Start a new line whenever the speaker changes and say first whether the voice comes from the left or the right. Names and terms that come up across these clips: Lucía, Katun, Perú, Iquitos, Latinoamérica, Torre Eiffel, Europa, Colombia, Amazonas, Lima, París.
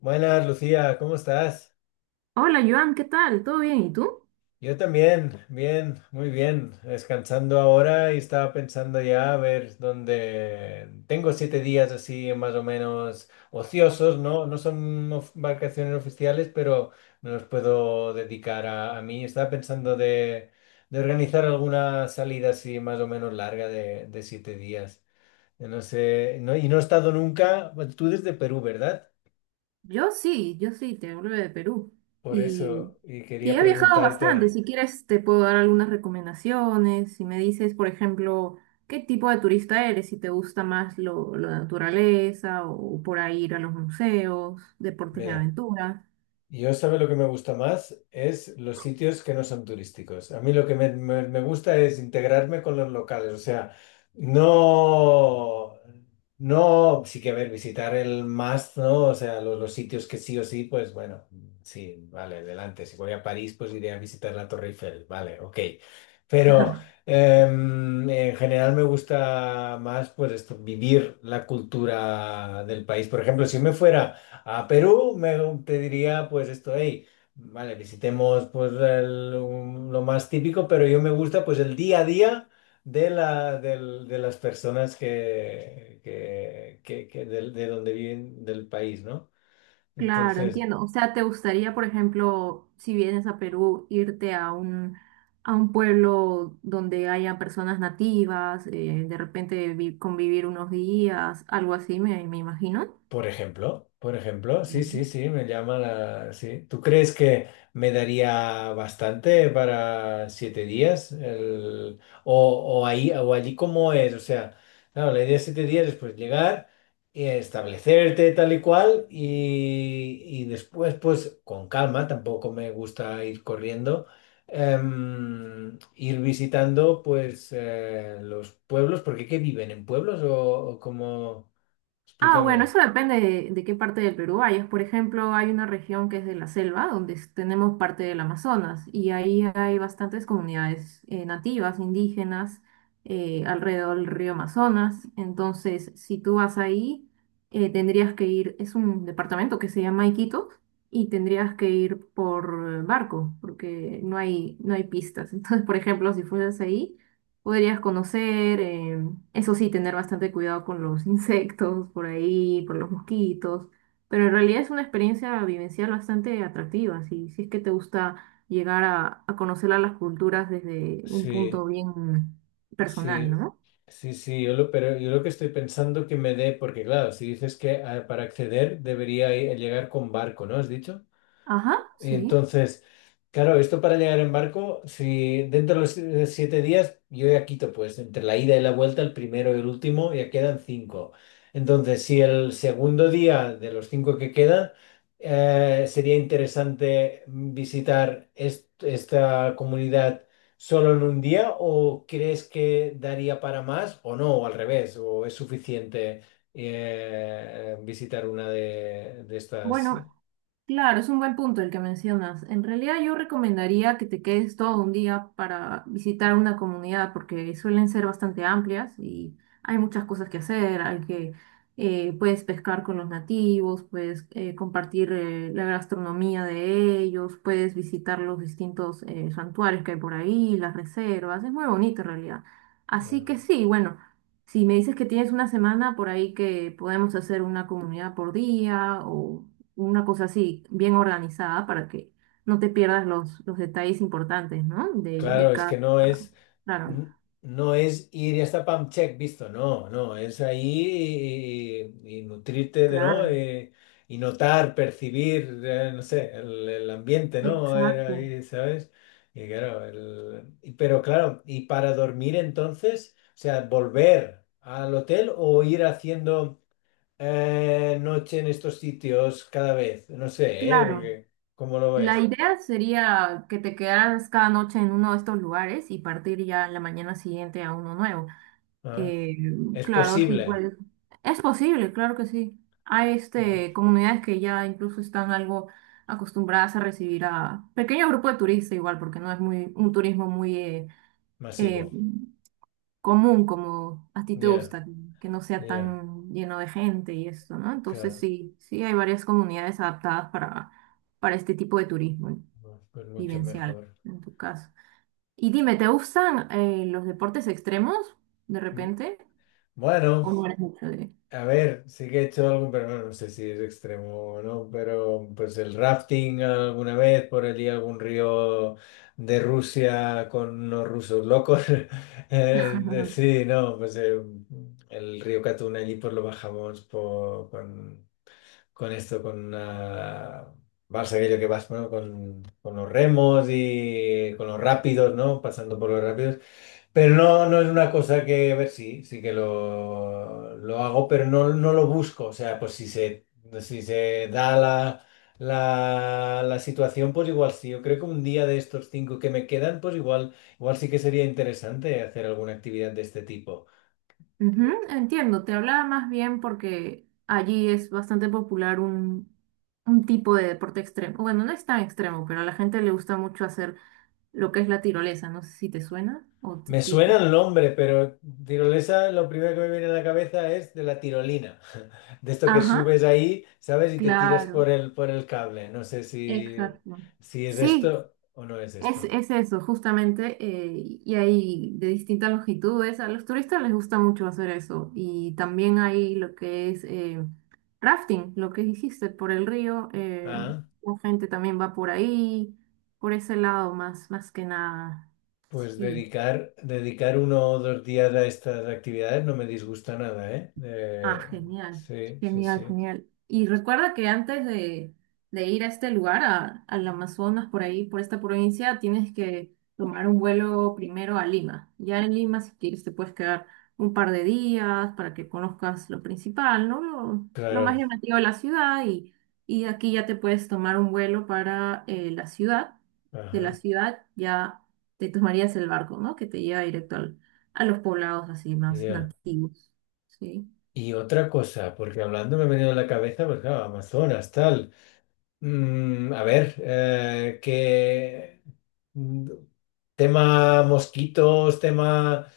left: Buenas, Lucía, ¿cómo estás?
right: Hola, Joan, ¿qué tal? ¿Todo bien? ¿Y tú?
left: Yo también, bien, muy bien, descansando ahora y estaba pensando ya a ver dónde tengo 7 días así más o menos ociosos, ¿no? No son vacaciones oficiales, pero me los puedo dedicar a mí. Estaba pensando de organizar alguna salida así más o menos larga de 7 días. Yo no sé, no, y no he estado nunca, bueno, tú desde Perú, ¿verdad?
right: Yo sí, te hablo de Perú.
left: Por
right: Y,
left: eso, y
right: y
left: quería
right: he viajado bastante.
left: preguntarte,
right: Si quieres, te puedo dar algunas recomendaciones. Si me dices, por ejemplo, qué tipo de turista eres, si te gusta más lo de naturaleza o por ahí ir a los museos, deportes de
left: mira.
right: aventura.
left: Yo, ¿sabe lo que me gusta más? Es los sitios que no son turísticos. A mí lo que me gusta es integrarme con los locales. O sea, no, no, sí que a ver, visitar el más, ¿no? O sea, los sitios que sí o sí, pues bueno, sí, vale, adelante. Si voy a París, pues iré a visitar la Torre Eiffel. Vale, ok. Pero en general me gusta más, pues esto, vivir la cultura del país. Por ejemplo, si me fuera... A Perú me, te diría pues esto, hey, vale, visitemos pues lo más típico, pero yo me gusta pues el día a día de las personas donde viven del país, ¿no?
right: Claro,
left: Entonces,
right: entiendo. O sea, ¿te gustaría, por ejemplo, si vienes a Perú, irte a a un pueblo donde haya personas nativas, de repente convivir unos días, algo así, me imagino?
left: por ejemplo, sí,
right: Ujú.
left: sí, sí, me llama la... Sí. ¿Tú crees que me daría bastante para 7 días? O ahí, o allí cómo es, o sea, claro, la idea de 7 días es pues llegar y establecerte tal y cual y después pues con calma, tampoco me gusta ir corriendo, ir visitando pues los pueblos, porque ¿qué viven en pueblos o cómo?
right: Ah, bueno,
left: Explícame.
right: eso depende de, qué parte del Perú vayas. Por ejemplo, hay una región que es de la selva, donde tenemos parte del Amazonas, y ahí hay bastantes comunidades nativas, indígenas, alrededor del río Amazonas. Entonces, si tú vas ahí, tendrías que ir, es un departamento que se llama Iquitos, y tendrías que ir por barco, porque no hay pistas. Entonces, por ejemplo, si fueras ahí podrías conocer. Eso sí, tener bastante cuidado con los insectos por ahí, por los mosquitos. Pero en realidad es una experiencia vivencial bastante atractiva. Si es que te gusta llegar a conocer a las culturas desde un punto
left: Sí,
right: bien personal,
left: sí,
right: ¿no?
left: sí, sí, yo lo, pero yo lo que estoy pensando que me dé, porque claro, si dices que ah, para acceder debería llegar con barco, ¿no? ¿Has dicho?
right: Ajá, sí.
left: Entonces, claro, esto para llegar en barco, si dentro de los 7 días, yo ya quito, pues, entre la ida y la vuelta, el primero y el último, ya quedan 5. Entonces, si el segundo día de los 5 que quedan, sería interesante visitar esta comunidad solo en un día, ¿o crees que daría para más o no, o al revés, o es suficiente visitar una de estas?
right: Bueno, claro, es un buen punto el que mencionas. En realidad yo recomendaría que te quedes todo un día para visitar una comunidad porque suelen ser bastante amplias y hay muchas cosas que hacer. Hay que Puedes pescar con los nativos, puedes compartir la gastronomía de ellos, puedes visitar los distintos santuarios que hay por ahí, las reservas. Es muy bonito en realidad. Así que
left: Eh,
right: sí, bueno. Si me dices que tienes una semana por ahí que podemos hacer una comunidad por día o una cosa así, bien organizada para que no te pierdas los detalles importantes, ¿no? De
left: Claro, es que
right: cada...
left: no es,
right: Claro,
left: n- no es ir y hasta pump check visto, no, no, es ahí y, y nutrirte de, ¿no?
right: claro,
left: Y notar, percibir, no sé, el ambiente, ¿no? A ver,
right: exacto.
left: ahí, ¿sabes? Y claro, pero claro, y para dormir entonces, o sea, volver al hotel o ir haciendo noche en estos sitios cada vez, no sé, ¿eh?
right: Claro.
left: Porque, ¿cómo lo
right: La
left: ves?
right: idea sería que te quedaras cada noche en uno de estos lugares y partir ya la mañana siguiente a uno nuevo.
left: Ah,
right: Eh,
left: es
right: claro, sí,
left: posible,
right: pues es posible, claro que sí. Hay
left: ¿no?
right: este, comunidades que ya incluso están algo acostumbradas a recibir a pequeño grupo de turistas igual, porque no es muy un turismo muy
left: Masivo.
right: eh, común, como a ti te
left: Ya,
right: gusta, que no sea
left: ya,
right: tan lleno de gente y eso, ¿no? Entonces
left: claro,
right: sí, sí hay varias comunidades adaptadas para este tipo de turismo
left: no, pues mucho
right: vivencial,
left: mejor.
right: en tu caso. Y dime, ¿te gustan los deportes extremos de
left: Mm,
right: repente?
left: Bueno,
right: ¿O no eres mucho de...?
left: a ver, sí que he hecho algún, pero bueno, no sé si es extremo o no, pero pues el rafting alguna vez por allí, algún río de Rusia con unos rusos locos. Sí, no, pues el río Katun allí pues lo bajamos con esto, con una... Vas aquello que vas, bueno, con los remos y con los rápidos, ¿no? Pasando por los rápidos. Pero no, no es una cosa que, a ver, sí, sí que lo hago, pero no, no lo busco. O sea, pues si se, si se da la situación, pues igual sí. Yo creo que un día de estos 5 que me quedan, pues igual, igual sí que sería interesante hacer alguna actividad de este tipo.
right: Ujú, entiendo, te hablaba más bien porque allí es bastante popular un tipo de deporte extremo. Bueno, no es tan extremo, pero a la gente le gusta mucho hacer lo que es la tirolesa. No sé si te suena o te
left: Me suena
right: explico.
left: el nombre, pero tirolesa, lo primero que me viene a la cabeza es de la tirolina. De esto que
right: Ajá,
left: subes ahí, ¿sabes? Y te tiras
right: claro,
left: por el cable. No sé si,
right: exacto.
left: si es
right: Sí,
left: esto o no es
right: Es,
left: esto.
right: es eso, justamente, y hay de distintas longitudes. A los turistas les gusta mucho hacer eso. Y también hay lo que es rafting, lo que dijiste, por el río.
left: Ah,
right: La gente también va por ahí, por ese lado más, más que nada.
left: pues
right: Sí.
left: dedicar uno o 2 días a estas actividades no me disgusta nada, ¿eh?
right: Ah, genial,
left: Sí, sí,
right: genial,
left: sí.
right: genial. Y recuerda que antes de ir a este lugar, al Amazonas, por ahí, por esta provincia, tienes que tomar un vuelo primero a Lima. Ya en Lima, si quieres, te puedes quedar un par de días para que conozcas lo principal, ¿no? Lo más
left: Claro.
right: llamativo de la ciudad y de aquí ya te puedes tomar un vuelo para la ciudad. De la
left: Ajá.
right: ciudad ya te tomarías el barco, ¿no? Que te lleva directo a los poblados así más
left: Ya.
right: nativos, ¿sí?
left: Y otra cosa, porque hablando me ha venido a la cabeza, pues claro, Amazonas, tal. A ver, qué mm, tema mosquitos, tema.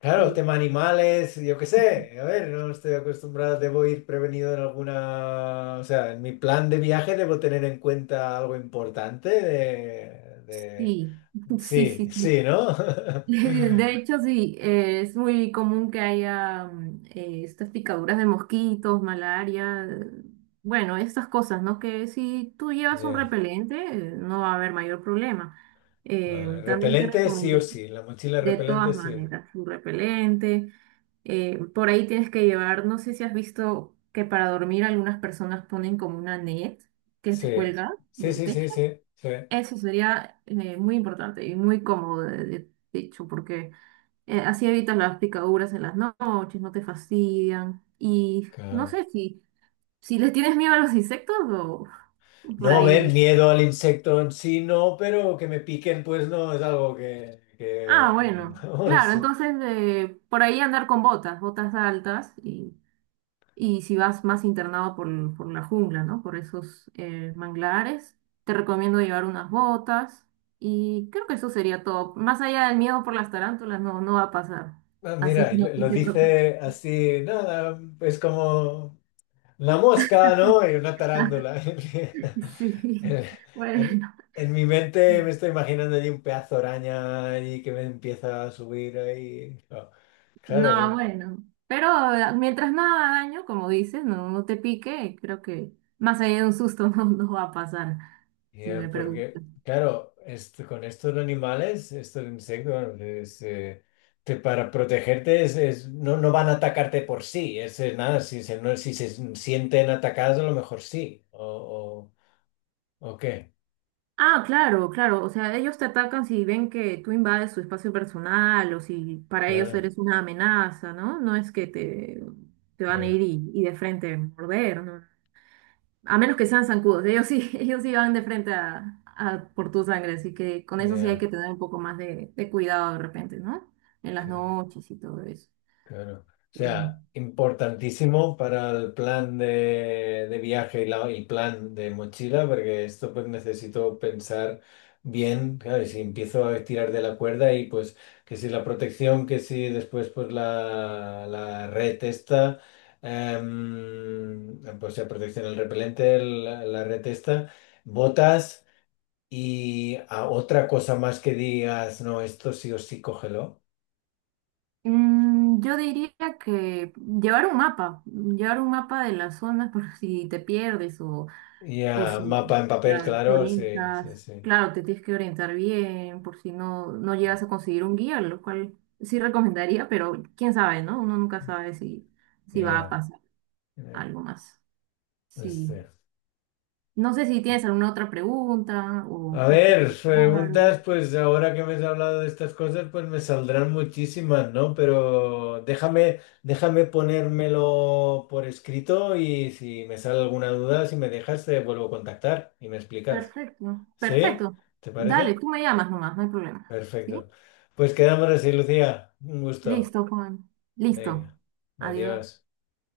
left: Claro,
right: Sí,
left: tema animales, yo qué sé, a ver, no estoy acostumbrado, debo ir prevenido en alguna, o sea, en mi plan de viaje debo tener en cuenta algo importante de-
right: sí, sí,
left: Sí,
right: sí, sí.
left: sí, ¿no?
right: De hecho, sí, es muy común que haya estas picaduras de mosquitos, malaria, bueno, estas cosas, ¿no? Que si tú llevas un
left: Yeah,
right: repelente, no va a haber mayor problema.
left: vale.
right: También te
left: Repelente sí o
right: recomendé,
left: sí, la mochila
right: de
left: repelente
right: todas
left: sí.
right: maneras, un repelente. Por ahí tienes que llevar, no sé si has visto que para dormir algunas personas ponen como una net que se
left: Sí,
right: cuelga
left: sí,
right: del
left: sí,
right: techo.
left: sí, sí, sí.
right: Eso sería muy importante y muy cómodo, de, de hecho, porque así evitas las picaduras en las noches, no te fastidian. Y no
left: Claro.
right: sé si, si les tienes miedo a los insectos o por
left: No ver
right: ahí.
left: miedo al insecto en sí, no, pero que me piquen, pues no, es algo que
right: Ah, bueno, claro,
left: vamos.
right: entonces por ahí andar con botas, botas altas y si vas más internado por, por la jungla, ¿no? Por esos manglares, te recomiendo llevar unas botas y creo que eso sería todo. Más allá del miedo por las tarántulas, no va a pasar.
left: Ah,
right: Así
left: mira,
right: que
left: y
right: no
left: lo
right: te preocupes.
left: dice así, nada, es como la mosca, ¿no? Y una tarántula.
right: Sí,
left: En, en-
right: bueno.
left: en mi mente me estoy imaginando allí un pedazo de araña allí que me empieza a subir ahí. Oh, claro,
right: No, bueno. Pero mientras nada haga daño, como dices, no te pique, creo que más allá de un susto no va a pasar,
left: y,
right: si me preguntas.
left: porque, claro, con estos animales, estos insectos, bueno, es, para protegerte es, no, no van a atacarte por sí, es nada, si se, no, si se sienten atacados a lo mejor sí, o qué.
right: Ah, claro, claro. O sea, ellos te atacan si ven que tú invades su espacio personal o si para ellos
left: Claro,
right: eres una amenaza, ¿no? Te van a
left: ya,
right: y de frente a morder, ¿no? A menos que sean zancudos. Ellos sí, ellos sí van de frente a por tu sangre. Así que con eso sí hay que
left: ya,
right: tener un poco más de cuidado de repente, ¿no? En las
left: claro,
right: noches y todo eso.
left: claro. O
right: Sí.
left: sea, importantísimo para el plan de viaje y el plan de mochila, porque esto pues necesito pensar bien, claro, y si empiezo a tirar de la cuerda y pues que si la protección, que si después pues la red esta, pues la protección, el repelente, la red esta, botas y a otra cosa más que digas, no, esto sí o sí cógelo.
right: Mm, yo diría que llevar un mapa de las zonas por si te pierdes o
left: Ya,
right: si,
left: mapa en papel,
right: claro, te
left: claro, sí, sí,
right: orientas,
left: sí.
right: claro, te tienes que orientar bien por si no, no llegas a conseguir un guía, lo cual sí recomendaría, pero quién sabe, ¿no? Uno nunca sabe si, si va a
left: Ya,
right: pasar
left: ya,
right: algo más. Sí.
left: este.
right: No sé si tienes alguna otra pregunta
left: A
right: o te
left: ver,
right: quedó claro.
left: preguntas, pues ahora que me has hablado de estas cosas, pues me saldrán muchísimas, ¿no? Pero déjame, déjame ponérmelo por escrito y si me sale alguna duda, si me dejas, te vuelvo a contactar y me explicas.
right: Perfecto,
left: ¿Sí?
right: perfecto.
left: ¿Te
right: Dale,
left: parece?
right: tú me llamas nomás, no hay problema. ¿Sí?
left: Perfecto. Pues quedamos así, Lucía. Un gusto.
right: Listo, Juan. Listo.
left: Venga,
right: Adiós.
left: adiós.